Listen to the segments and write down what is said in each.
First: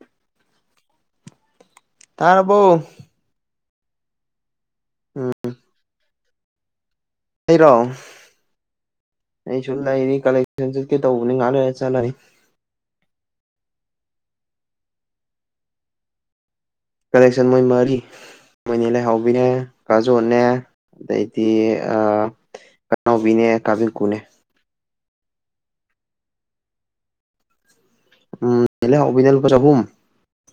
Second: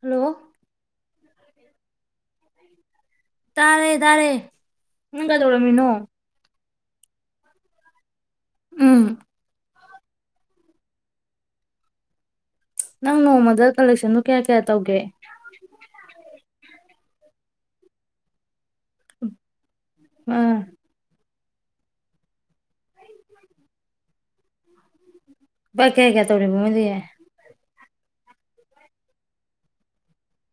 Hello! [inaudible] ꯇꯔꯕꯣ? ꯇꯥꯔꯦ - ꯇꯥꯔꯦ꯫ ꯅꯪ ꯀꯩꯗꯧꯔꯝ ꯃꯤꯅꯣ? ꯑꯩꯔꯣ? ꯎꯝ ꯑꯩ ꯁ ꯂꯩꯔꯤ ꯀꯂꯦꯛꯁꯟ ꯆꯠꯀꯦ ꯇꯧꯕꯅꯤ ꯉꯥꯛ ꯂꯩꯔ ꯆꯠꯂꯅꯤ꯫ ꯅꯪ ꯅꯣꯡꯃꯗ ꯀꯂꯦꯛꯁꯟꯗꯣ ꯀꯌꯥ- ꯀꯌꯥ ꯇꯧꯒꯦ? ꯀꯂꯦꯛꯁꯟ ꯃꯣꯏ ꯃꯥꯔꯤ꯫ ꯃꯣꯏꯅꯦ ꯂꯩꯍꯥꯎꯕꯤꯅꯦ ꯀꯥꯖꯣꯟꯅꯦ ꯑꯥ ꯑꯗꯩ ꯑꯃꯥ ꯀꯅꯥꯎꯕꯤꯅꯦ ꯀꯥꯗꯤꯡꯀꯨꯅꯦ꯫ ꯄꯥ ꯀꯌꯥ - ꯀꯌꯥ ꯇꯧꯔꯤꯕ ꯃꯣꯢꯗꯤ? ꯎꯝ ꯏꯂ ꯍꯕꯤꯅꯥ ꯂꯨꯄꯥ ꯆꯍꯨꯝ꯫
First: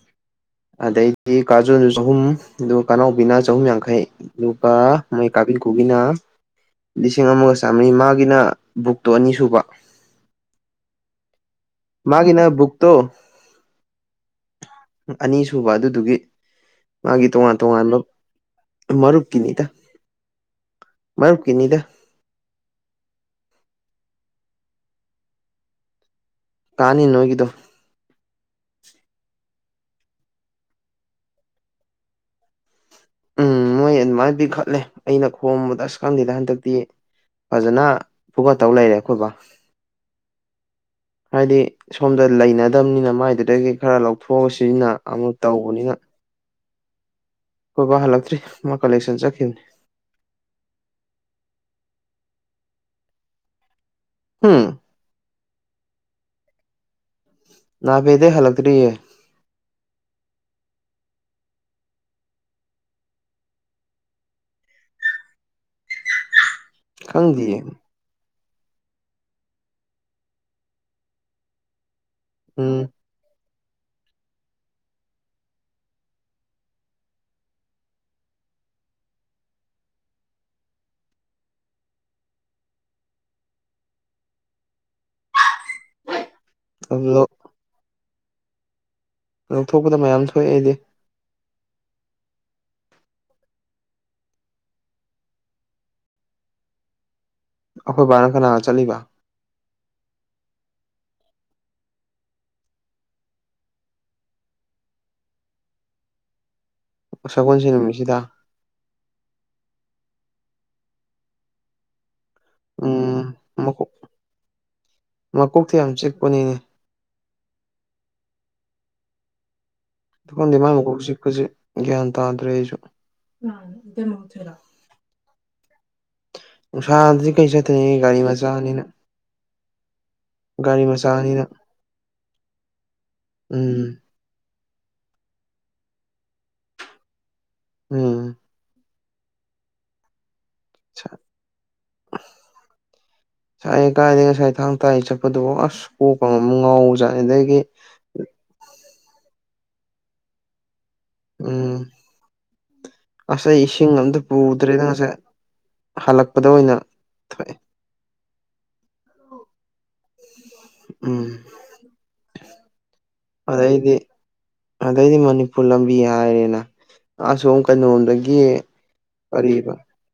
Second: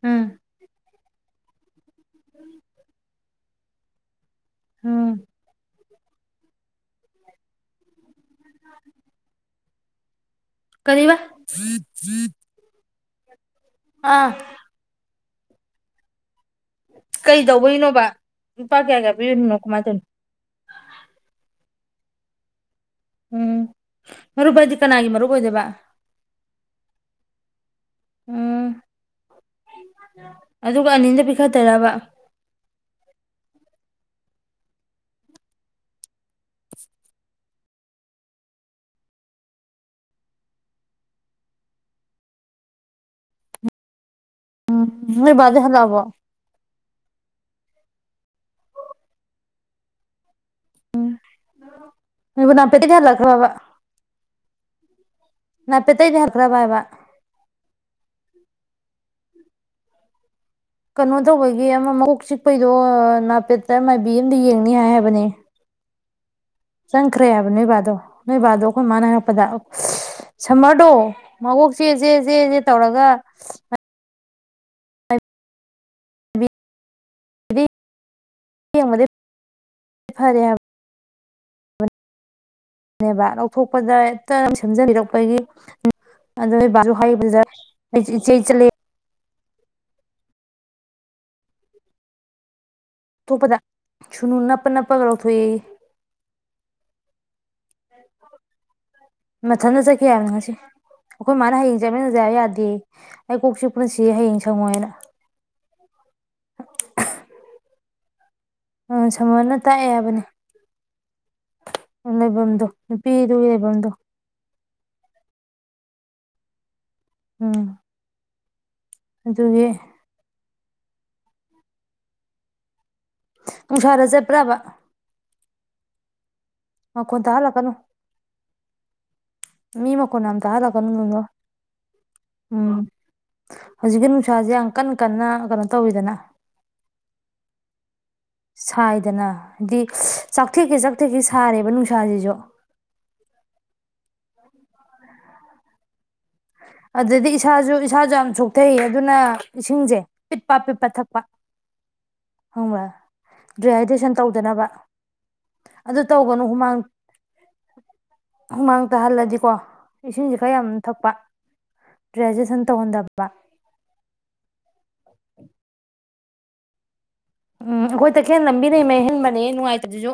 ꯎꯝ꯫ ꯑꯗꯩꯗꯤ ꯀꯥꯖꯨꯁꯨ ꯆꯍꯨꯝ ꯑꯗꯨꯒ ꯀꯅꯥꯎꯕꯤꯅ ꯆꯍꯨꯝ ꯌꯥꯡꯈꯩ꯫ ꯗꯤ ꯒꯥ ꯎꯝ ꯃꯣꯏ ꯀꯥ ꯗꯤꯡꯀꯨ ꯅ ꯂꯤꯁꯤꯡ ꯑꯃꯒ ꯆꯥꯃꯔꯤ ꯃꯥꯒꯤꯅ ꯕꯨꯛꯇꯣ ꯑꯅꯤ ꯁꯨꯕ꯫ ꯀꯔꯤ ꯆꯥ? ꯃꯥꯒꯤꯅ ꯕꯨꯛ ꯇꯣ ꯑꯥ꯫ ꯑꯅꯤꯁꯨꯨꯕ ꯑꯗꯨꯗꯨꯒꯤ ꯃꯥꯒꯤ ꯀꯩ ꯇꯣꯉꯥꯟ ꯇꯣꯉꯥꯟꯕ ꯇꯧꯕꯩꯅꯣꯕ ꯂꯨꯄꯥ ꯀꯌꯥ ꯀꯌꯥ ꯄꯤꯔꯤꯅꯣ ꯃꯔꯨꯞꯀꯤꯅꯤꯗ ꯀꯃꯥꯏꯅ ꯇꯧꯔꯤꯅꯣ ꯃꯔꯨꯞꯀꯤꯅꯤꯗ ꯎꯝ ꯃꯔꯨꯕꯏꯗꯤ ꯀꯅꯥꯒꯤ ꯃꯔꯨ ꯑꯣꯏꯗꯕ ꯀꯥꯅꯤ ꯅꯣꯏꯒꯤꯗꯣ ꯎꯝ ꯑꯗꯨꯒ ꯑꯅꯤꯗ ꯄꯤꯈꯠꯇꯕ ꯎꯝ ꯃꯣꯏ ꯑꯗꯨꯃꯥꯏꯅ ꯄꯤ ꯈꯠꯂꯦ ꯑꯩꯅ ꯈꯣꯝꯕꯗ ꯑꯁ ꯈꯪꯗꯦꯗ ꯍꯟꯗꯛꯇꯤ ꯐꯖꯅ ꯐꯒꯠꯇꯧ ꯂꯩꯔꯦ ꯑꯩꯈꯣꯏꯕ ꯍꯥꯏꯗꯤ ꯁꯣꯝꯗ ꯂꯩꯅꯗꯕꯅꯤꯅ ꯃꯥꯏꯗꯨꯗꯒꯤ ꯈꯔ ꯂꯧ ꯊꯣꯛꯑ ꯁꯤꯖꯤꯟꯅ ꯑꯃ ꯅꯣꯏ ꯕꯥꯗꯤ ꯇꯧꯕꯅꯤꯅ ꯍꯜꯂꯛꯑꯕꯣ ꯍꯣꯏꯕ ꯍꯜꯂꯛꯇ꯭ꯔꯤ ꯃꯥ ꯀꯂꯦꯛꯁꯟ ꯆꯠꯈꯤꯕꯅꯤ ꯏꯕ ꯅ ꯄꯇ ꯀꯔ ꯂ ꯀꯋꯥꯕ ꯍꯥꯝ ꯅꯅꯥꯄꯤꯦꯇꯩꯩꯗꯤ ꯍꯛ꯭ꯔꯥꯕꯏꯕ ꯅꯥꯕꯦꯗ ꯍꯂꯛꯔꯤꯌꯦ ꯀꯩꯅꯣ ꯇꯧꯕꯒꯤ ꯑꯃ ꯃꯣꯛ ꯆꯤꯛꯄꯩꯗꯣ ꯅꯥꯄꯦꯠꯇ ꯃꯥꯏꯕꯤ ꯑꯗ ꯌꯦꯡꯅꯤ ꯍꯥꯏ ꯍꯥꯏꯕꯅꯦ ꯆꯪꯈ꯭ꯔꯦ ꯍꯥꯏꯕ ꯈꯪꯗꯤꯌꯦ ꯅꯕꯗꯣ ꯅꯕꯗꯣ ꯑꯩꯈꯣꯏ ꯃꯥꯅ ꯍꯥꯏꯔꯛꯄꯗ ꯁꯝꯃꯔꯗꯣ ꯃꯋꯣꯛꯁꯦ ꯆꯦ ꯆꯦꯁꯦ ꯎꯝ ꯇꯧꯔꯒ ꯐꯔꯦꯕꯅꯦꯕ ꯂꯧꯊꯣꯛꯄꯗ ꯍꯦꯛꯇ ꯁꯦꯝꯖꯟꯕꯤꯔꯛꯄꯒꯤ ꯑꯗꯨꯗ ꯕꯥ ꯑꯗꯨꯗꯣ ꯍꯕꯗ ꯆꯩ ꯆꯂ ꯂꯧꯊꯣꯛꯄꯗ ꯃꯌꯥꯝ ꯊꯣꯛꯑꯦ ꯑꯩꯗꯤ ꯇꯨ ꯄꯇꯥ ꯁꯨꯅꯨ ꯅꯄ ꯅ ꯄꯒꯧꯊ ꯑꯩꯈꯣꯏ ꯕꯥꯔ ꯀꯅꯥꯒ ꯆꯠꯂꯤꯕ ꯃꯊꯟꯇ ꯆꯠꯈꯤ ꯍꯥꯏꯕꯅꯤ ꯉꯁꯤ ꯑꯩꯈꯣꯏ ꯃꯥꯅ ꯍꯌꯦꯡ ꯆꯠꯃꯤꯟꯅꯖꯕ ꯌꯥꯗꯦ ꯑꯩ ꯀꯣꯛꯁꯤ ꯄꯨꯟꯁꯤ ꯍꯌꯦꯡ ꯁꯪꯉꯣꯏꯅ ꯁꯒꯣꯜꯁꯤ ꯅꯨꯃꯤꯠꯁꯤꯗ ꯑ ꯁꯃꯅ ꯇꯥꯛꯑꯦ ꯍꯥꯏꯕꯅꯦ ꯂꯩꯐꯝꯗꯣ ꯎꯝ ꯅꯨꯄꯤꯗꯨꯒꯤ ꯃꯀꯣꯛ ꯂꯩꯐꯝꯗꯣ ꯃꯀꯣꯛꯇꯤ ꯌꯥꯝ ꯆꯤꯛꯄꯅꯤꯅꯦ ꯎꯝ ꯑꯗꯨꯒꯤ ꯁꯐꯝꯗꯤ ꯃꯥꯥꯏ ꯃꯨꯀꯣꯛꯁꯤꯛꯄꯁꯤꯦ ꯒ꯭ꯌꯥꯟ ꯇꯥꯗ꯭ꯔꯦ ꯑꯩꯁꯨ ꯎꯁꯔꯁꯦꯕ꯭ꯔꯥꯕ ꯅꯨꯡꯁꯥꯗꯤ ꯀꯔꯤ ꯇꯥꯍꯜꯂꯛꯀꯅꯨ ꯆꯠꯇ꯭ꯔꯤ ꯒꯥꯔꯤ ꯃꯆꯥꯅꯤꯅ ꯃꯤ ꯃꯈꯣꯟ ꯑ ꯇꯥꯍꯜꯂꯛꯀꯅꯨ ꯒꯥꯔꯤ ꯅꯅꯨꯡꯗꯣ ꯃꯆꯥꯅꯤꯅ ꯎꯝ ꯎꯝ ꯍꯧꯖꯤꯛꯀꯤ ꯅꯨꯡꯁꯥꯁꯦ ꯌꯥꯝ ꯀꯟ ꯀꯟꯅ ꯀꯩꯅꯣ ꯇꯧꯋꯤꯗꯅ ꯎꯝ ꯁꯥꯏꯗ ꯑꯗꯨꯅ ꯍꯥꯏꯗꯤ ꯆꯥꯛꯊꯦꯛꯀꯦ ꯆꯥꯛꯊꯦꯛꯀꯦ ꯁꯥꯔꯦꯕ ꯅꯨꯡꯁꯥꯁꯤꯁꯨ ꯊꯥꯡꯪ ꯇ ꯍ ꯆꯄꯗꯕꯣ ꯑꯁ ꯀꯣꯛꯀ ꯑꯃꯨꯛ ꯉꯥꯎꯕꯖꯥꯠꯅꯤ ꯑꯗꯨꯗꯤ ꯑꯗꯒꯤ ꯏꯁꯥꯁꯨ ꯏꯁꯥꯁꯨ ꯌꯥꯝ ꯁꯣꯛꯊꯩ ꯑꯗꯨꯅ ꯑꯦꯁꯤꯡ ꯁꯦ ꯄꯤꯠ ꯄꯥꯠ ꯄꯤꯠ ꯄꯥꯠ ꯊꯀꯄꯥ ꯎꯝ ꯉꯁꯥꯏ ꯑꯩ ꯏꯁꯤꯡ ꯗꯤꯍꯥꯏꯗ꯭ꯔꯦꯁꯟ ꯑꯝꯇ ꯇꯧꯗꯅꯕ ꯄꯨꯗ꯭ꯔꯦꯗ ꯉꯁꯥꯏ ꯑꯗꯨ ꯇꯧꯒꯅꯨ ꯍꯜꯂꯛꯄꯗ ꯑꯣꯏꯅ ꯍꯨꯃꯥꯡ ꯊꯣꯛꯑꯦ ꯍꯨꯃꯥꯡ꯫ ꯆꯥꯍꯜꯂꯗꯤꯀꯣ ꯏꯁꯤꯡꯁꯤꯦ ꯈꯔ ꯌꯥꯝ ꯊꯛꯄ ꯎꯝ ꯔꯦꯖꯁꯟ ꯇꯉꯗꯕ ꯑꯗꯩꯗꯤ ꯑꯗꯩꯗꯤ ꯃꯅꯤꯄꯨꯔ ꯂꯝꯕꯤ ꯍꯥꯏꯔꯦꯅ ꯑꯁꯣꯝ ꯎꯝ ꯑꯈꯣꯏ ꯇꯥꯈꯜ ꯀꯩꯅꯣꯝꯗꯒꯤ ꯂꯝꯕꯤꯅꯥ ꯃꯍꯦꯅꯕꯥ ꯅꯤꯍꯦ ꯀꯔꯤꯕ ꯅꯨꯡꯒꯥꯏꯇꯥꯕꯥ ꯁꯤꯁꯨ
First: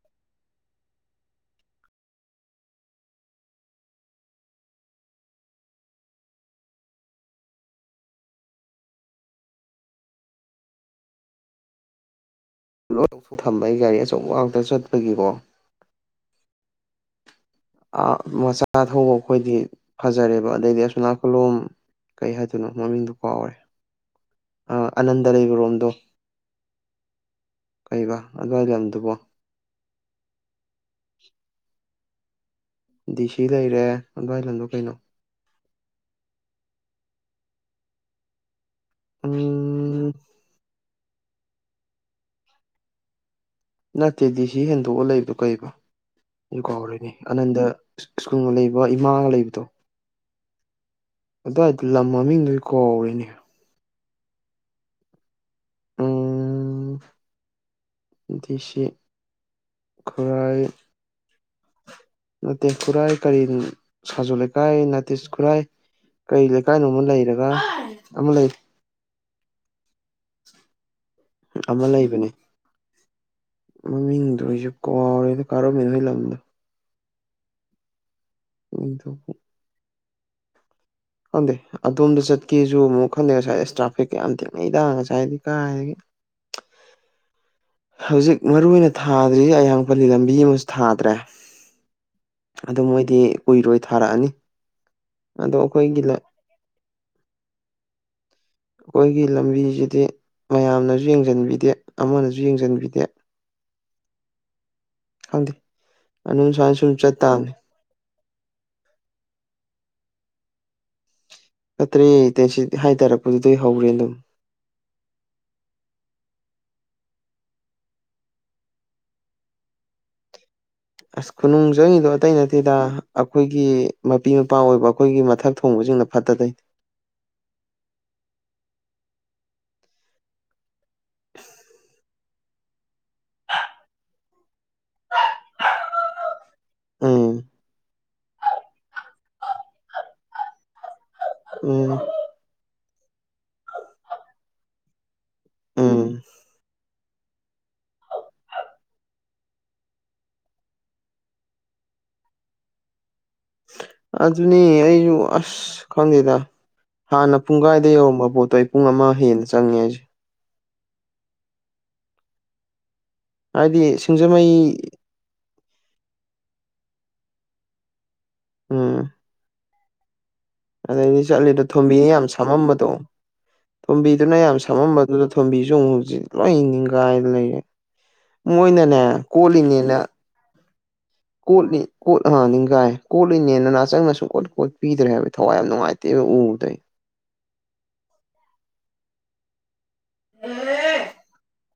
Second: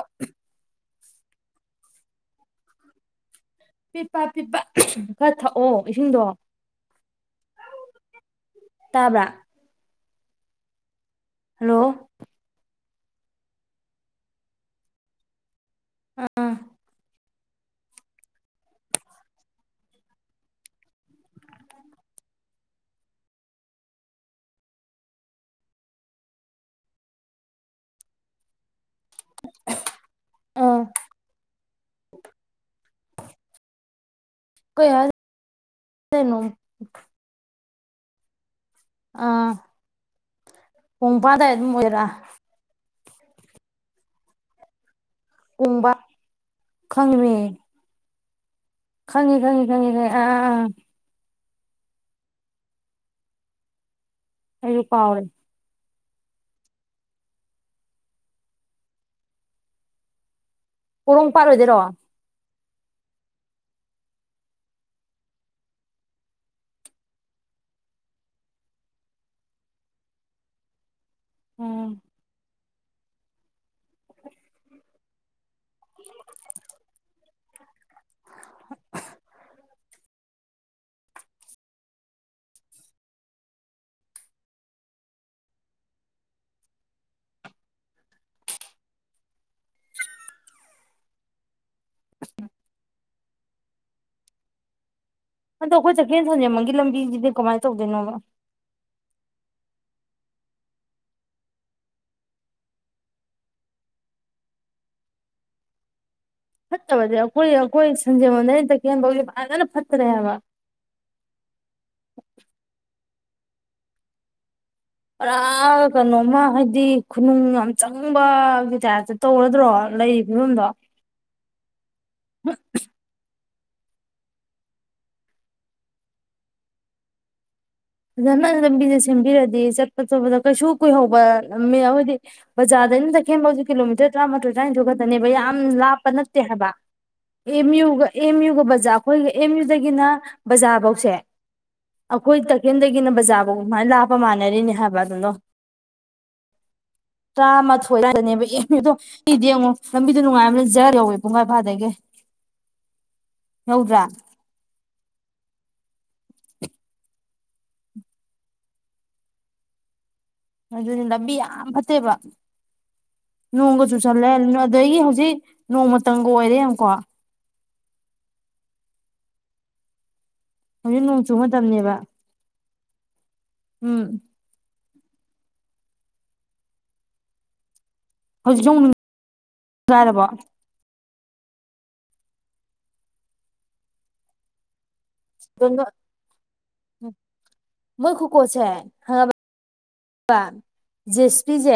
ꯄꯤꯠꯄ ꯄꯤꯠꯄ ꯈꯔ ꯊꯛꯑꯣ ꯏꯁꯤꯡꯗꯣ ꯇꯥꯕ꯭ꯔꯥ ꯍꯜꯂꯣ ꯂꯣꯏ ꯊꯝꯕ ꯑꯩ ꯒꯥꯔꯤ ꯑꯆꯧꯕ ꯉꯥꯛꯇ ꯆꯠꯄꯒꯤꯀꯣ ꯎꯝ ꯑꯥ ꯃꯆꯥ ꯊꯧꯕ ꯑꯩꯈꯣꯏꯗꯤ ꯐꯖꯔꯦꯕ ꯑꯗꯩꯗꯤ ꯑꯁꯣꯝ ꯅꯥꯀꯟꯂꯣꯝ ꯀꯩ ꯍꯥꯏꯗꯣꯏꯅꯣ ꯃꯃꯤꯡꯗꯣ ꯀꯥꯎꯔꯦ ꯑꯥ ꯑꯅꯟꯗ ꯂꯩꯕ ꯔꯣꯝꯗꯣ ꯀꯩꯕꯥ ꯑꯗꯨꯋꯥꯏ ꯂꯝ ꯑꯥ [inaudible] ꯗꯤꯁꯤ ꯂꯩꯔꯦ ꯑꯋꯥꯏ ꯂꯟꯗꯣ ꯀꯩꯅꯣ ꯀꯅꯣ ꯑꯥ ꯎꯝ [unintelligible] ꯅꯠꯇꯦ ꯗꯤ ꯁꯤ ꯍꯦꯟꯗꯣꯛꯑꯒ ꯂꯩ ꯑꯗꯨ ꯀꯩꯕ ꯄꯨꯡꯕ ꯑꯗꯨ ꯀꯥꯎꯔꯣꯏꯅꯦ ꯑꯅꯟꯗ ꯁꯨꯀꯨꯝꯉ ꯂꯩ ꯈꯪꯅꯤꯤ ꯈꯉꯅꯤ ꯈꯪꯉꯤ ꯈ ꯑ ꯑꯥ ꯑꯗꯨꯏꯗ ꯂꯝ ꯃꯃꯤꯡꯗꯨꯒꯤ ꯀꯧꯔꯤꯅꯤ ꯑꯩꯁꯨ ꯀꯥꯎꯔꯦ ꯎꯝ ꯗꯤ ꯁꯤ ꯈꯨꯔꯥꯏ ꯄꯣꯔꯣꯝꯄꯥꯠ ꯑꯣꯏꯗꯣꯏꯔꯣ ꯅꯠꯇꯦ ꯈꯨꯔꯥꯏ ꯀꯔꯤ ꯁꯥꯖꯨ ꯂꯩꯀꯥꯏ ꯅꯠꯇꯦ ꯈꯨꯔꯥꯏ ꯀꯔꯤ ꯂꯩꯀꯥꯏ ꯅꯣ ꯑꯃꯥ ꯂꯩꯗꯅ ꯑꯃꯥ ꯂꯩ ꯑꯃ ꯎꯝ ꯂꯩꯕꯅꯤ ꯃꯃꯤꯡꯗꯣ ꯑꯩꯁꯨ ꯀꯥꯎꯔꯦꯗ ꯀꯥ ꯔꯣꯃꯦꯟ ꯍꯣꯏ ꯂꯝꯗꯣ ꯍ ꯆꯄ ꯇ꯭ꯔꯥꯐꯤꯛꯀ ꯌꯥꯝ ꯊꯦꯡꯅꯩꯗ ꯉꯁꯥꯏꯗꯤ ꯀꯥꯏꯗꯒꯤ ꯍꯧꯖꯤꯛ ꯃꯔꯨ ꯑꯣꯏꯅ ꯊꯥꯗ꯭ꯔꯤ ꯑꯌꯥꯡꯄꯜꯂꯤ ꯂꯝꯕꯤ ꯑꯃꯁꯨ ꯊꯥꯗ꯭ꯔꯦ ꯑꯗ ꯃꯣꯏ ꯗꯤ ꯀꯨꯏꯔꯣꯏ ꯊꯥꯔꯛꯑꯅꯤ ꯑꯗꯣ ꯍꯟꯗꯛ ꯑꯈꯣꯏ ꯑꯩꯈꯣꯏꯒꯤ ꯇꯈꯦꯜ ꯁꯟꯖꯦꯟꯕꯝ ꯒꯤ ꯂꯝꯕꯤꯁꯤꯗꯤ ꯀꯃꯥꯏꯅ ꯇꯧꯗꯣꯏꯅꯣꯕꯥ ꯑꯩꯈꯣꯏꯒꯤ ꯂꯝꯕꯤꯁꯤꯗꯤ ꯃꯌꯥꯝꯅꯁꯨ ꯌꯦꯡꯁꯤꯟꯕꯤꯗꯦ ꯑꯃꯅꯁꯨ ꯌꯦꯡꯁꯤꯟꯕꯤꯗꯦ ꯍꯗꯤ ꯑ ꯁꯥꯟ ꯁ ꯆ ꯐꯠꯇꯕꯗꯤ ꯑꯩꯈꯣꯏ ꯇꯥꯡꯥꯡ ꯑꯩꯈꯣꯏ ꯁꯟꯖꯦꯟꯕꯝꯗꯩꯅ ꯇꯛꯌꯦꯟꯐꯥꯎꯖꯦ ꯐꯖꯟꯅ ꯐꯠꯇꯔꯦ ꯍꯥꯏꯕ ꯐꯠꯇ꯭ꯔꯦ ꯇꯥꯏꯁꯤꯗꯤ ꯍꯥꯏꯗꯔꯞ ꯑꯗꯨꯗꯩ ꯍꯧꯔꯦ ꯑꯗꯨꯝ ꯄꯨꯔꯥ ꯀꯩꯅꯣꯃ ꯍꯥꯏꯗꯤ ꯈꯨꯅꯨꯡ ꯌꯥꯝ ꯆꯪꯕ ꯀꯤꯇꯥꯏꯞ ꯇꯧꯔꯗ꯭ꯔꯣ ꯂꯩ ꯐꯤꯕꯝꯗꯣ ꯈꯨꯨꯅꯨꯡ ꯆꯪꯉꯤꯗꯣ ꯑꯇꯩ ꯅꯠꯇꯦꯗ ꯑ ꯑꯈꯣꯏꯒꯤ ꯃꯄꯤ ꯃꯄꯥ ꯑꯣꯏꯕ ꯑꯈꯣꯏꯒꯤ ꯃꯊꯛ ꯊꯣꯡꯕꯁꯤꯡꯅ ꯐꯠꯇ ꯗꯩ ꯐꯖꯟꯅ ꯂꯝꯕꯤꯁꯦ ꯁꯦꯝꯕꯤꯔꯗꯤ ꯆꯠꯄ ꯆꯣꯠꯄꯗ ꯀꯩꯁꯨ ꯀꯨꯏꯍꯧꯕ ꯂꯝ ꯑꯣꯏꯗꯤ ꯕꯖꯥꯔꯗꯒꯤ ꯇꯈꯦꯜ ꯐꯥꯎꯖꯤ ꯀꯤꯂꯣꯃꯤꯇꯔ ꯇꯔꯥꯃꯥꯊꯣꯏ ꯇꯔꯥꯅꯤꯊꯣꯏ ꯈꯛꯇꯅꯦꯕ ꯌꯥꯝ ꯂꯥꯞꯄ ꯇꯦ ꯍꯥꯏꯕ ꯎꯝ ꯑꯦꯝ ꯌꯨꯒ ꯑꯦꯝ ꯌꯨꯒ ꯕꯖꯥ ꯑꯩꯈꯣꯏꯒꯤ ꯑꯦꯝ ꯌꯨꯗꯒꯤꯅ ꯕꯖꯥꯔꯕꯧꯁꯦ ꯎꯝ ꯈꯦꯟꯗꯒꯤꯅ ꯕꯖꯥꯐꯥꯎ ꯃꯥꯏꯅ ꯂꯥꯞꯄ ꯃꯥꯟꯅꯔꯤꯅꯦ ꯍꯥꯏꯕ ꯑꯗꯨꯗꯣ ꯎꯝ ꯇꯔꯥꯃꯥꯊꯣꯏ ꯇꯥꯏꯊꯣꯏꯅꯦꯕ ꯑꯦꯝ ꯌꯦꯡ ꯗꯣ ꯃꯤꯒꯤꯗꯤ ꯌꯦꯡꯉꯣ ꯂꯝꯕꯤꯗꯣ ꯅꯨꯡꯉꯥꯏꯕꯅꯤꯅ ꯖꯥ ꯌꯧꯋꯤ ꯄꯨꯡꯈꯥꯏ ꯐꯥꯗꯒꯤ ꯌꯧꯗ꯭ꯔꯥ ꯑꯗꯨꯅꯤ ꯑꯩ ꯁꯨ ꯑꯁ ꯈꯪꯗꯦꯗ ꯍꯥꯟꯅ ꯄꯨꯡꯈꯥꯏꯗ ꯌꯧꯔꯝꯕ ꯄꯣꯠꯇꯣ ꯑꯩ ꯄꯨꯡ ꯑꯃ ꯍꯦꯟꯅ ꯆꯪꯉꯦ ꯍꯥꯏꯁꯦ ꯑꯗꯨꯅꯤ ꯂꯝꯕꯤ ꯌꯥꯝ ꯐꯠꯇꯦꯕ ꯍꯥꯏꯁꯦ ꯍꯥꯏꯗꯤ ꯅꯣꯡꯒ ꯆꯨꯁꯜꯂꯦ ꯁꯤꯡꯖꯃꯩ ꯑꯗꯒꯤ ꯍꯧꯖꯤꯛ ꯅꯣꯡꯃ ꯇꯝꯒ ꯑꯣꯏꯔꯦ ꯌꯦꯡꯉꯨꯀꯣ ꯑꯝ ꯍꯧꯖꯤꯛ ꯑꯗꯩꯗꯤ ꯅꯣꯡ ꯆꯨ ꯆꯠꯂꯤꯗꯣ ꯃꯇꯝꯅꯦꯕ ꯊꯣꯝꯕꯤ ꯌꯥꯝ ꯁꯥꯃꯝꯕꯗ ꯇꯣ ꯎꯝ ꯇꯣꯝꯕꯤꯗꯨꯅ ꯌꯥꯝ ꯁꯃꯝꯕ ꯑꯗꯨꯅ ꯊꯣꯝꯕꯤꯁꯨ ꯑꯃꯨꯛ ꯍꯧꯖꯤꯛ ꯂꯣꯏ ꯅꯤꯡꯒꯥꯏꯗꯅ ꯂꯩꯔꯦ ꯍꯧꯖꯤꯛꯁꯨ ꯑꯃꯨꯛ ꯃꯣꯏꯅꯅꯦ ꯅꯤꯡꯁꯤꯡ ꯀꯣꯜꯂꯤꯅꯦꯅ ꯍꯥꯏꯔꯕꯣ ꯀꯣꯠꯂꯤ ꯀꯣꯠ ꯑ ꯅꯤꯡꯒꯥꯏ ꯀꯣꯠꯂꯤꯅꯦꯅꯥ ꯅꯆꯪꯅ ꯁꯨꯨꯡ ꯀꯣꯠ ꯀꯣꯠ ꯄꯤꯗ꯭ꯔꯦ ꯍꯥꯏꯕ ꯊꯋꯥꯏ ꯌꯥꯝ ꯅꯨꯡꯉꯥꯏꯇꯦꯕ ꯎꯕꯗ ꯑꯩ ꯈꯪꯉꯥꯕ ꯖꯦꯁꯄꯤꯁꯦ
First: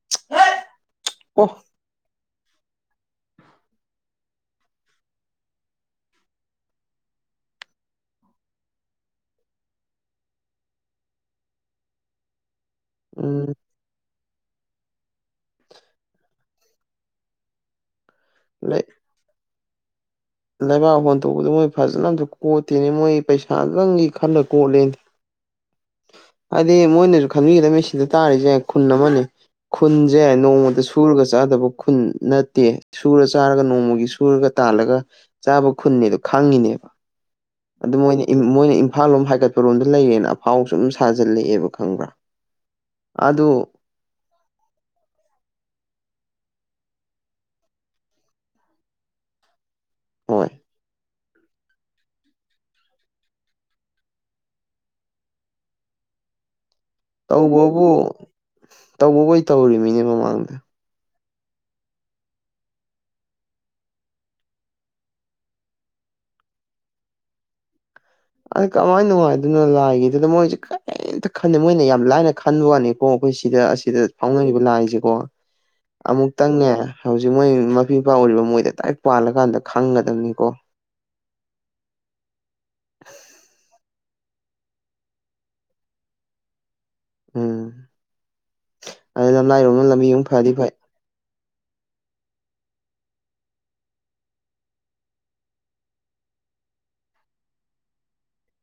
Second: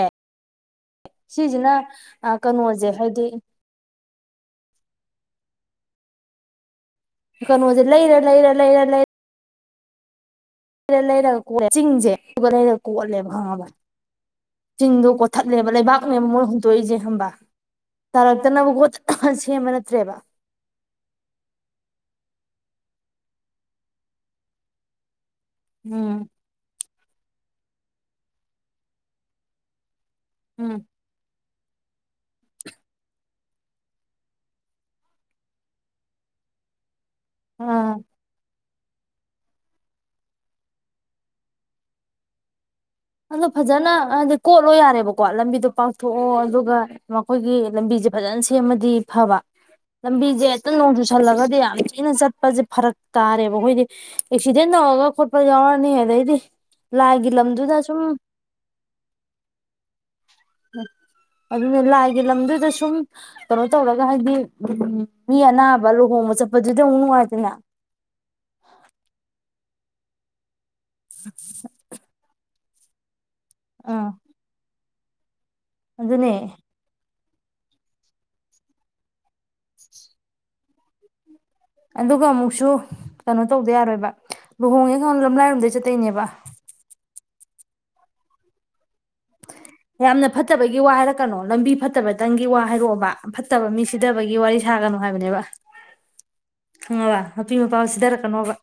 ꯑꯣ ꯁꯤꯁꯤꯅ ꯀꯩꯅꯣꯁꯦ ꯍꯥꯏꯗꯤ ꯀꯩꯅꯣꯖ ꯏꯔꯂ ꯏꯔꯂ ꯏꯔꯂ ꯔ ꯂꯩꯔꯒ ꯀꯣ ꯆꯤꯡꯁꯦ ꯑꯗꯨꯒ ꯂꯩꯔ ꯀꯣꯂꯦ ꯎꯝ ꯍꯕ ꯆꯤꯡꯗꯣ ꯀꯣꯊꯠꯂꯦꯕ ꯂꯩꯕꯥꯛꯅꯦꯕ ꯃꯣꯏꯅ ꯍꯨꯟꯇꯣꯛꯏꯁꯦ ꯍꯪꯕꯥ ꯇꯔꯛꯇꯅꯕꯨꯣ ꯂꯩ ꯁꯦꯝꯕ ꯅꯠꯇ꯭ꯔꯦꯕ ꯂꯩꯕꯥꯛ ꯍꯣꯟꯗꯣꯛꯄꯗ ꯃꯣꯏ ꯐꯖꯅ ꯑꯝꯇ ꯀꯣꯠꯇꯦꯅꯦ ꯃꯣꯏ ꯄꯩꯁꯥꯗꯪꯒꯤ ꯈꯜꯂ ꯀꯣꯠꯂꯦ ꯎꯝ ꯃꯣꯏꯅꯁꯨ ꯈꯟꯕꯤꯒꯗ ꯁꯤꯗ ꯇꯥꯔꯤꯁꯦ ꯈꯨꯟ ꯑꯃꯅꯤ ꯈꯨꯟ ꯈꯨꯟꯁꯦ ꯅꯣꯡꯃꯗ ꯎꯝ ꯁꯨꯔꯒ ꯆꯥꯗꯕ ꯈꯨꯟ ꯅꯠꯇꯦ ꯁꯨꯔ ꯆꯥꯔꯒ ꯅꯣꯡꯃꯒꯤ ꯁꯨꯔꯒ ꯇꯥꯜꯂꯒ ꯆꯥꯕ ꯈꯨꯟꯅꯤꯗꯣ ꯈꯪꯉꯤꯅꯦꯕ ꯑꯥ ꯑꯗꯨ ꯃꯣꯏꯅ ꯃꯣꯏꯅ ꯏꯝꯐꯥꯜ ꯂꯣꯝ ꯍꯥꯏꯒꯠꯄꯔꯣꯝꯗ ꯂꯩꯔꯦꯅ ꯑꯐꯥꯎꯁꯨ ꯑꯗꯨꯝ ꯁꯥꯖꯤꯜꯂꯛꯑꯦꯕ ꯈꯪꯕ꯭ꯔꯥ ꯑꯗꯨ ꯑꯗꯣ ꯐꯖꯅ ꯍꯥꯏꯗꯤ ꯀꯣꯠꯂꯣ ꯌꯥꯔꯦꯕꯀꯣ ꯂꯝꯕꯤꯗꯣ ꯄꯥꯛꯊꯣꯛꯑꯣ ꯑꯗꯨꯒ ꯑꯗꯨꯒ ꯃꯈꯣꯏꯒꯤ ꯂꯝꯕꯤꯁꯦ ꯐꯖꯅ ꯁꯦꯝꯃꯗꯤ ꯐꯕ ꯂꯝꯕꯤꯁꯦ ꯍꯣꯏ ꯍꯦꯛꯇ ꯅꯣꯡꯨ ꯆꯨꯁꯜꯂꯒ ꯇꯥꯁꯜꯂꯒꯗꯤ ꯌꯥꯝ ꯊꯤꯅ ꯆꯠꯄꯁꯦ ꯐꯔꯛ ꯇꯥꯔꯦꯕ ꯑꯩꯈꯣꯏꯗꯤ ꯑꯦꯛꯁꯤꯗꯦꯟ ꯇꯧꯔꯒ ꯈꯣꯠꯄ ꯌꯥꯎꯔꯅꯤ ꯑꯗꯩꯗꯤ ꯂꯥꯏꯒꯤ ꯂꯝꯗꯨꯗ ꯇꯧꯕꯕꯨ ꯁꯨꯝ ꯇꯧꯕꯕꯨ ꯇꯧꯔꯤꯃꯤꯅꯦ ꯃꯃꯥꯡꯗ ꯑꯗꯨꯅ ꯂꯥꯏꯒꯤ ꯂꯝꯗꯨꯗ ꯁꯨꯝ ꯀꯩꯅꯣ ꯇꯧꯔꯒ ꯍꯥꯏꯗꯤ ꯃꯤ ꯑꯅꯥꯕ ꯂꯨꯍꯣꯡꯕ ꯆꯠꯄꯗꯨꯗꯤ ꯑꯃꯨꯛ ꯅꯨꯡꯉꯥꯏꯇꯦꯗꯅ ꯑꯗ ꯀꯃꯥꯏꯅ ꯅꯨꯡꯉꯥꯏꯗꯅꯣ ꯂꯥꯏꯒꯤꯗꯨꯗꯅ ꯃꯣꯏꯁꯦ ꯀꯩꯝꯇ ꯈꯟꯗꯦ ꯃꯣꯏꯅ ꯌꯥꯝ ꯂꯥꯏꯅ ꯈꯦ ꯐꯜ ꯋꯥꯅꯤꯀꯣ ꯑꯩꯈꯣꯏ ꯁꯤꯗ ꯑꯁꯤꯗ ꯑꯥ ꯐꯥꯎꯅꯔꯤꯕ ꯂꯥꯏꯁꯦ ꯀꯣ ꯑꯗꯨꯅꯦ ꯑꯃꯨꯛꯇꯪꯅꯦ ꯍꯧꯖꯤꯛ ꯃꯣꯏ ꯃꯄꯤ ꯃꯄꯥ ꯎꯔꯤꯕ ꯃꯣꯏꯗ ꯗꯥꯏꯔꯦꯛ ꯄꯥꯜꯂꯀꯥꯟꯗ ꯈꯪꯒꯗꯕꯅꯤꯀꯣ ꯑꯗꯨꯒ ꯑꯃꯨꯛ ꯁꯨ ꯀꯩꯅꯣ ꯇꯧꯗ ꯌꯥꯔꯣꯏꯕ ꯂꯨꯍꯣꯡꯉꯦ ꯈꯜꯂꯣ ꯂꯝꯂꯥꯏꯔꯣꯝꯗꯩ ꯆꯠꯇꯣꯏꯅꯦꯕ ꯎꯝ ꯑ ꯂꯝꯂꯥꯏꯔꯣꯝꯅ ꯂꯝꯕꯤ ꯌꯥꯝꯅ ꯑꯃꯨꯛ ꯐꯔꯗꯤ ꯐꯩ ꯐꯠꯇꯕꯒꯤ ꯋꯥ ꯍꯥꯏꯔꯛꯀꯅꯣ ꯂꯝꯕꯤ ꯐꯠꯇꯕꯇꯪꯒꯤ ꯋꯥ ꯍꯥꯏꯔꯛꯑꯣꯕ ꯐꯠꯇꯕ ꯃꯤ ꯁꯤꯊꯕꯒꯤ ꯋꯥꯔꯤ ꯁꯥꯒꯅꯨ ꯍꯥꯏꯕꯅꯦꯕ ꯈꯪꯉꯕ ꯃꯄꯤ ꯃꯄꯥ ꯁꯤꯊꯔꯛꯀꯅꯣꯕ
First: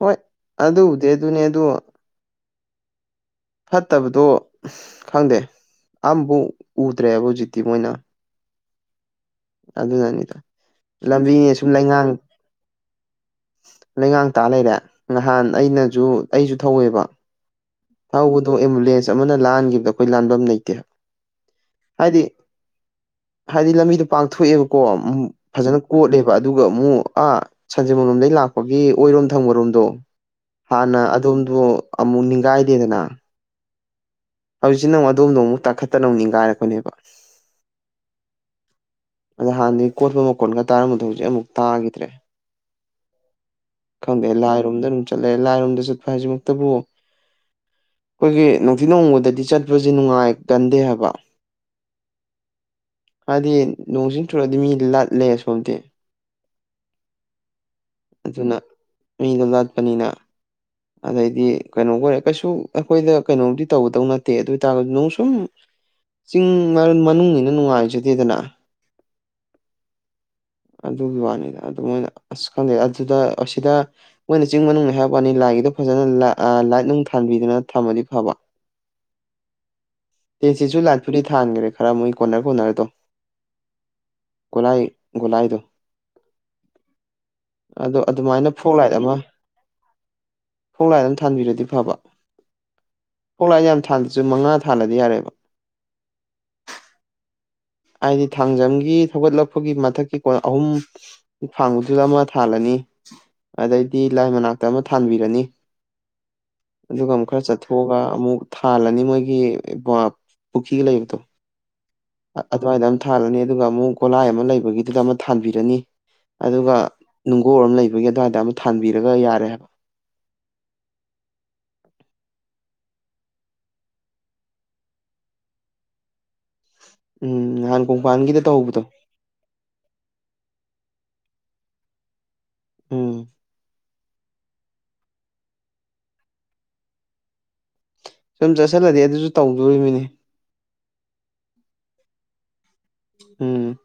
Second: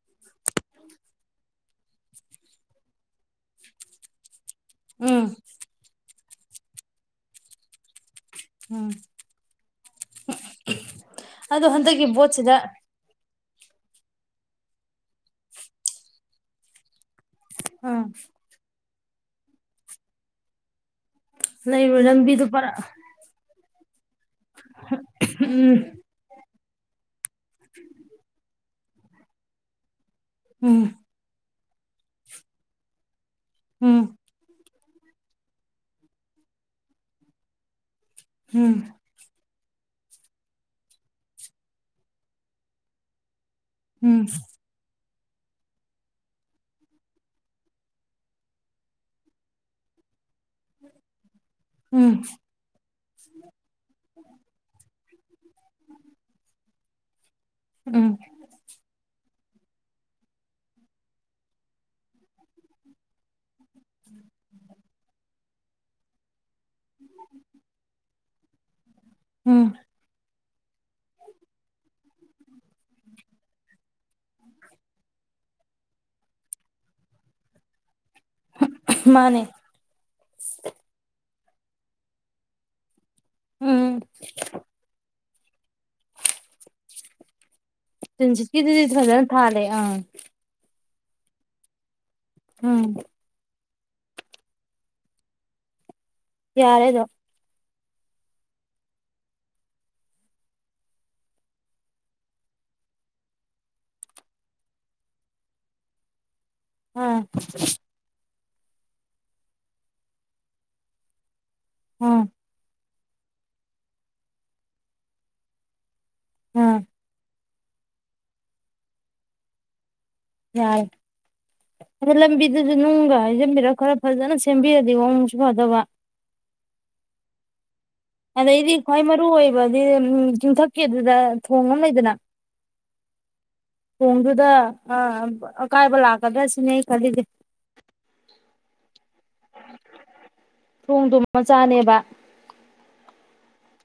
ꯍꯣꯏ ꯑꯗꯨꯕꯨꯗꯤ ꯑꯗꯨꯅꯦ ꯑꯗꯨ ꯐꯠꯇꯕꯗꯣ ꯎꯝ ꯈꯪꯗꯦ ꯑꯝ ꯎ ꯎꯗ꯭ꯔꯦꯕ ꯍꯧꯖꯤꯛꯇꯤ ꯃꯣꯏꯅ ꯎꯝ ꯑꯗꯨꯅꯅꯤꯗ ꯂꯝꯕꯤꯅꯤ ꯑꯗꯣ ꯁꯨꯝ ꯍꯟꯗꯛꯀꯤ ꯂꯩꯉꯥꯡ ꯕꯣꯠꯁꯤꯗ ꯂꯩꯉꯥꯡ ꯇꯥ ꯂꯩꯔꯦ ꯅꯍꯥꯟ ꯑꯩꯅꯁꯨ ꯑꯩꯁꯨ ꯊꯧꯋꯦꯕ ꯎꯝ ꯊꯧꯕꯗꯣ ꯑꯦꯝꯕꯨꯂꯦꯟꯁ ꯆꯞ ꯑꯃꯅ ꯂꯍꯥꯟꯈꯤꯕꯗ ꯑꯩꯈꯣꯏ ꯂꯥꯟꯐꯝ ꯂꯩꯇꯦ ꯅ ꯃ ꯍꯥꯏꯗꯤ ꯂꯝꯝꯕꯤꯗꯨ ꯄꯔ [unintelligible] ꯍꯥꯏꯗꯤ ꯂꯝꯕꯤꯗꯨ ꯄꯥꯡꯊꯣꯛꯑꯦꯕꯀꯣ ꯎꯝ ꯐꯖꯅ ꯀꯣꯠꯂꯦꯕ ꯑꯗꯨꯒ ꯑꯃꯨꯛ ꯑꯥ ꯁꯟꯖꯦꯟꯐꯝ ꯂꯣꯝꯗꯒꯤꯩ ꯂꯥꯛꯄꯒꯤ ꯑꯣꯏꯔꯣꯝ ꯊꯥꯡꯕꯔꯣꯝꯗꯣ ꯎꯝ ꯍꯥꯟꯅ ꯑꯗꯣꯝꯗꯣ ꯑꯃꯨꯛ ꯅꯤꯡꯈꯥꯏꯗꯦꯗꯅ ꯎꯝ ꯍꯧꯖꯤꯛꯁꯤꯅꯃꯨꯛ ꯑꯗꯣꯝꯗ ꯑꯃꯨꯛ ꯇꯥꯈꯠꯇꯅ ꯅꯤꯡꯈꯥꯏꯔꯛꯄꯅꯦꯕ ꯎꯝ ꯑꯗ ꯍꯥꯟꯅꯩ ꯀꯣꯠꯄ ꯃꯣꯟꯈꯣꯜꯒ ꯇꯥꯔꯝꯕꯗ ꯍꯧꯖꯤꯛ ꯑꯃꯨꯛ ꯇꯥꯈꯤꯗ꯭ꯔꯦ ꯈꯪꯗꯦ ꯂꯥꯏꯔꯣꯝꯗ ꯆꯠꯂꯦ ꯂꯥꯏꯔꯣꯝꯗ ꯆꯠꯄ ꯍꯥꯏꯁꯤꯃꯛꯇꯕꯨ ꯑꯩꯈꯣꯏꯒꯤ ꯅꯨꯡꯊꯤ ꯅꯣꯡꯃꯪꯅꯗꯗꯤ ꯆꯠꯄꯁꯦ ꯅꯨꯡꯉꯥꯏ ꯀꯟꯗꯦ ꯍꯥꯏꯕ ꯎꯝ ꯎꯝ ꯍꯥꯏꯗꯤ ꯅꯣꯡꯁꯤꯡ ꯆꯨꯔꯛꯑꯗꯤ ꯃꯤ ꯂ ꯂꯩ ꯁꯣꯝꯇ [unintelligible] ꯎꯝ ꯑꯗꯨꯅ ꯃꯤꯗꯣ ꯂꯠꯄꯅꯤꯅ ꯑꯗꯩꯗꯤ ꯀꯩꯅꯣ ꯑꯣꯏꯔꯦ ꯀꯩꯁꯨ ꯑꯩꯈꯣꯏꯗ ꯀꯩꯅꯣꯝꯗꯤ ꯇꯧꯒꯗꯧ ꯅꯠꯇꯦ ꯑꯗꯨ ꯑꯣꯏꯇꯥꯔꯒꯁꯨ ꯅꯅꯨꯡ ꯁꯨꯝ ꯆꯤꯡ ꯃꯔ ꯃꯅꯨꯡꯅꯤꯅ ꯅꯨꯡꯉꯥꯏꯖꯗꯦꯗꯅ ꯎꯝ ꯑꯗꯨꯒꯤ ꯋꯥꯅꯤꯗ ꯑꯗꯨ ꯃꯣꯏꯅ ꯑꯁ ꯈꯪꯗꯩ ꯑꯗꯨꯗ ꯑꯁꯤꯗ ꯃꯣꯏꯅ ꯆꯤꯡ ꯃꯅꯨꯡ ꯍꯥꯏꯕ ꯋꯥꯅꯤ ꯂꯥꯏꯒꯤꯗꯣ ꯐꯖꯅ ꯂꯥꯏꯠ ꯅꯨꯡ ꯊꯥꯟꯕꯤꯗꯨꯅ ꯊꯝꯃꯗꯤ ꯐꯕ ꯃꯥꯅꯦ ꯇꯦ ꯁꯤꯁꯨ ꯂꯥꯏꯠꯄꯨꯗꯤ ꯊꯥꯟꯈ꯭ꯔꯦ ꯈꯔ ꯃꯣꯏ ꯀꯣꯟꯅꯔ ꯀꯣꯟꯅꯔꯗꯣ ꯎꯝ ꯒꯣꯂꯥꯏꯗ ꯇꯤꯟꯁꯤꯠꯀꯤꯗꯨꯗꯤ ꯐꯖꯅ ꯊꯥꯜꯂꯦ ꯑ ꯐꯣꯛ ꯂꯥꯏꯠ ꯑꯃ ꯊꯥꯟꯕꯤꯔꯗꯤ ꯐꯕ ꯎꯝ ꯄꯥ ꯌꯥꯝ ꯊꯗꯁꯨ ꯃꯉꯥ ꯊ [unintelligible] ꯊꯜꯂꯗꯤ ꯌꯥꯔꯦꯕ ꯌꯥꯔꯦ ꯑꯗꯨꯝ ꯍꯥꯏꯗꯤ ꯊꯥꯡꯖꯝꯒꯤ ꯊꯧꯒꯠꯂꯛꯄꯒꯤ ꯃꯊꯛꯀꯤ ꯀꯣꯟ ꯑꯍꯨꯝ ꯐꯥꯡꯕꯗꯨꯗ ꯑꯃ ꯊꯥꯜꯂꯅꯤ ꯑꯗꯩꯗꯤ ꯂꯥꯏ ꯃꯅꯥꯛꯇ ꯑꯃ ꯊꯥꯟꯕꯤꯔꯅꯤ ꯑꯗꯨꯒ ꯑꯥ ꯑꯃꯨꯛ ꯈꯔ ꯆꯠꯊꯣꯛꯑꯒ ꯑꯃꯨꯛ ꯊꯥꯜꯂꯅꯤ ꯃꯣꯏꯒꯤ ꯄꯨꯈ꯭ꯔꯤꯒ ꯂꯩꯕꯗꯣ ꯎꯝ ꯑꯗꯨꯋꯥꯏꯗ ꯑꯃ ꯊꯥꯜꯂꯅꯤ ꯑꯗꯨꯒ ꯑꯃꯨꯛ ꯒꯣꯠꯂꯥꯏ ꯑꯃ ꯂꯩꯕꯒꯤꯗꯨꯗ ꯑꯃ ꯊꯥꯟꯕꯤꯔꯅꯤ ꯑꯗꯨꯒ ꯑꯥ ꯅꯨꯡ ꯒꯣꯔ ꯑꯃ ꯂꯩꯕꯒꯤ ꯑꯗꯨꯋꯥꯏꯗ ꯑꯃ ꯊꯥꯟꯕꯤꯔꯒ ꯌꯥꯔꯦ ꯍꯥꯏꯕ ꯌꯥꯔꯦ ꯑꯗꯣ ꯂꯝꯕꯤꯗꯨꯁꯨ ꯅꯨꯡꯒ ꯍꯥꯏꯖꯤꯟꯕꯤꯔꯒ ꯈꯔ ꯐꯖꯅ ꯁꯦꯝꯕꯤꯔꯗꯤ ꯋꯥꯡꯁꯨ ꯐꯗꯕ ꯎꯝ ꯀꯣꯡꯄꯥꯟꯒꯤꯗ ꯑꯗꯩꯗꯤ ꯇꯧꯕꯗꯣ ꯈ꯭ꯋꯥꯏ ꯃꯔꯨ ꯑꯣꯏꯕꯗꯤ ꯆꯤꯡꯊꯛ ꯦ ꯑꯗꯨꯗ ꯊꯣꯡ ꯑꯃ ꯂꯩꯗꯅ ꯎꯝ ꯊꯣꯡꯗꯨꯗ ꯑ ꯑꯀꯥꯏꯕ ꯂꯥꯛꯀꯗ꯭ꯔꯥ ꯁꯤꯅꯦ ꯈꯜꯂꯤꯁꯦ ꯁꯣꯝ ꯆ ꯆꯂꯗꯗꯤ ꯑꯗꯨ ꯊꯣꯡꯗꯨ ꯃꯆꯥꯅꯦꯕ ꯎꯝ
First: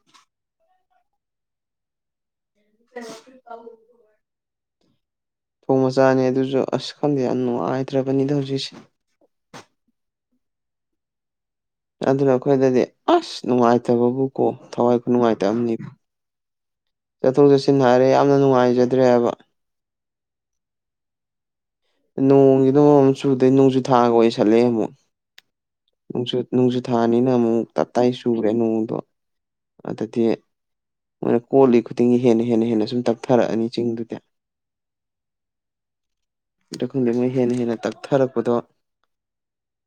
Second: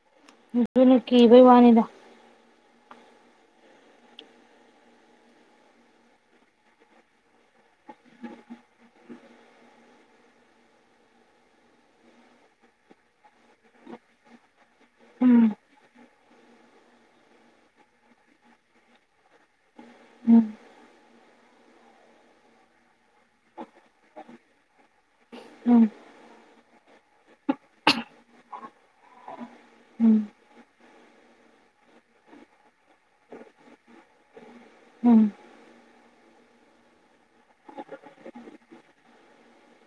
ꯑꯗꯨꯅ ꯀ ꯩꯕꯥꯅꯤꯗ ꯐꯦꯁ ꯊꯧ ꯃꯆꯥꯅꯦ ꯑꯗꯨꯁꯨ ꯑꯁ ꯈꯪꯗꯦ ꯑꯨ ꯍꯥꯏꯗ꯭ꯔꯕꯅꯤꯗ ꯍꯧꯖꯤꯛꯁꯦ ꯑꯗꯨꯅ ꯑꯩꯈꯣꯏꯗꯗꯤ ꯑꯁ ꯅꯨꯡꯉꯥꯏꯇꯕꯕꯨ ꯀꯣ ꯊꯋꯥꯏ ꯎꯝ ꯅꯨꯡꯉꯥꯏꯇꯕꯅꯦꯕ ꯆꯠꯊꯣꯛ ꯆꯠꯁꯤꯟ ꯍꯥꯏꯔꯦ ꯌꯥꯝꯅ ꯅꯨꯡꯉꯥꯏꯖꯗ꯭ꯔꯦ ꯍꯥꯏꯕ ꯎꯝ ꯅꯣꯡꯒꯤ ꯅꯃꯃꯝ ꯆꯨꯗꯩ ꯅꯣꯡꯖꯨ ꯊꯥꯒ ꯑꯣꯏꯁꯜꯂꯛꯦ ꯑꯃꯨꯛ ꯎꯝ ꯅꯨꯡꯁꯨꯅꯨꯡꯁꯨ ꯊꯥꯅꯤꯅ ꯑꯃꯨꯛ ꯇꯇꯥꯏ ꯁꯨꯔꯦ ꯅꯣꯡꯗꯣ ꯑꯗ ꯇ ꯎꯝ ꯃꯣꯏꯅ ꯀꯣꯜꯂꯤ ꯈꯨꯗꯤꯡꯒꯤ ꯍꯦꯟꯅ ꯍꯦꯟꯅ ꯍꯦꯟꯅ ꯁꯨꯝ ꯇꯞꯊꯔꯛꯑꯅꯤ ꯆꯤꯡꯗꯨꯗꯤ ꯎꯝ ꯑ ꯈꯪꯗꯦ ꯃꯣꯏ ꯍꯦꯟꯅ ꯍꯦꯟꯅ ꯇꯛꯊꯔꯛꯄꯗꯣ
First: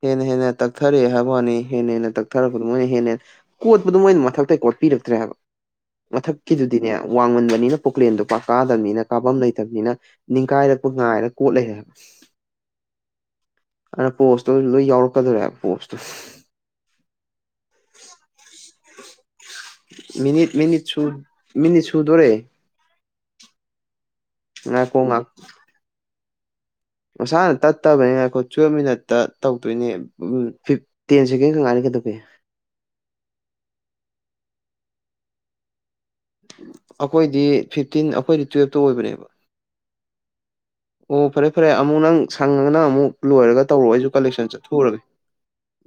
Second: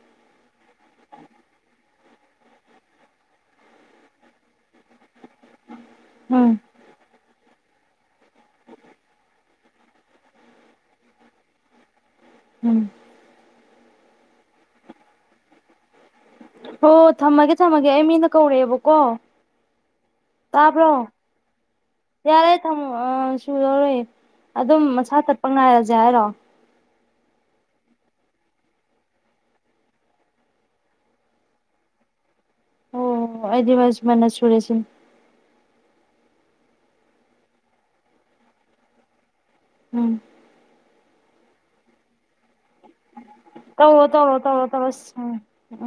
ꯍꯦꯟꯅ ꯍꯦꯟꯅ ꯇꯛꯊꯔꯛꯑꯦ ꯍꯥꯏꯕ ꯋꯥꯅꯤ ꯍꯦꯟꯅ ꯍꯦꯟꯅ ꯇꯛꯊꯔꯛꯄꯗ ꯃꯣꯏꯅ ꯍꯦꯟꯅ ꯍꯦꯟꯅ ꯀꯣꯠꯄꯗꯣ ꯃꯣꯏꯅ ꯃꯊꯛꯇ ꯀꯣꯠꯄꯤꯔꯛꯇ꯭ꯔꯦ ꯍꯥꯏꯕ ꯎꯝ ꯃꯊꯀꯤꯁꯨꯗꯅꯦ ꯋꯥꯡꯃꯟꯕꯅꯤꯅ ꯄꯨꯀ꯭ꯂꯦꯟꯗꯣ ꯄꯥꯛ ꯀꯥꯗꯕꯅꯤꯅ ꯀꯥꯐꯝ ꯂꯩꯇꯕꯅꯤꯅ ꯅꯤꯡꯈꯥꯏꯔꯛꯄ ꯉꯥꯏꯔꯛ ꯀꯣꯠꯂꯦ ꯍꯥꯏꯕ ꯎꯝ ꯑꯗꯨꯅ ꯄꯣꯁꯇꯨ ꯂꯣꯏ ꯌꯥꯎꯔꯛꯀꯗꯧꯣꯔꯦꯕ ꯄꯣꯁꯇꯣ ꯍꯣ ꯊꯝꯃꯒꯦ ꯊꯝꯃꯒꯦ ꯑꯩ ꯃꯤꯅ ꯀꯧꯔꯛꯑꯦꯕꯀꯣ ꯃꯤꯅꯤꯠ ꯃꯤꯅꯤꯠ ꯇꯥꯕ꯭ꯔꯣ ꯁꯨ ꯃꯤꯅꯤꯠ ꯁꯨꯗꯣꯔꯦ ꯌꯥꯔꯦ ꯊꯝꯃꯣ ꯑ ꯁꯨꯖꯔꯦ ꯑꯗꯨꯝ ꯉꯥꯏꯈꯣ ꯃꯁꯥ ꯉꯥꯏ ꯇꯠꯄ ꯉꯥꯏꯔꯁꯦ ꯍꯥꯏꯔꯣ ꯃꯁꯥꯅ ꯇꯠꯇꯕꯅꯤꯅ ꯑꯩꯈꯣꯏ ꯇꯨꯋꯜꯞ ꯃꯤꯅꯠꯇ ꯇꯧꯗꯣꯏꯅꯦ ꯇꯦꯟ ꯁꯦꯀꯦꯟ ꯀꯪꯥꯏꯅꯤ ꯀꯩꯗꯧꯒꯦ ꯑꯣ ꯑꯩꯗꯤ ꯃꯥ ꯁꯨꯃꯩꯅꯁꯨꯨꯔꯦꯁꯤꯅꯤ ꯑꯩꯈꯣꯏꯗꯤ ꯐꯤꯞꯇꯤꯟ ꯑꯩꯈꯣꯏꯗꯤ ꯇꯨꯋꯜꯞꯇ ꯑꯣꯏꯕꯅꯦꯕ ꯎꯝ ꯑꯣ ꯐꯔꯦ ꯐꯔꯦ ꯑꯃꯨꯛ ꯅꯪ ꯁꯪꯉꯒꯅ ꯑꯃꯨꯛ ꯂꯣꯏꯔꯒ ꯇꯧꯔꯛꯑꯣ ꯇꯧꯔꯣ ꯑꯩꯁꯨ ꯇꯧꯔꯣ ꯀꯂꯦꯛꯁꯟ ꯇꯧꯔꯣ ꯆꯠꯊꯀ ꯇꯧꯔꯣ ꯌꯨꯔꯥꯒꯦ ꯎꯝ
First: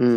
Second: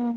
ꯎꯝ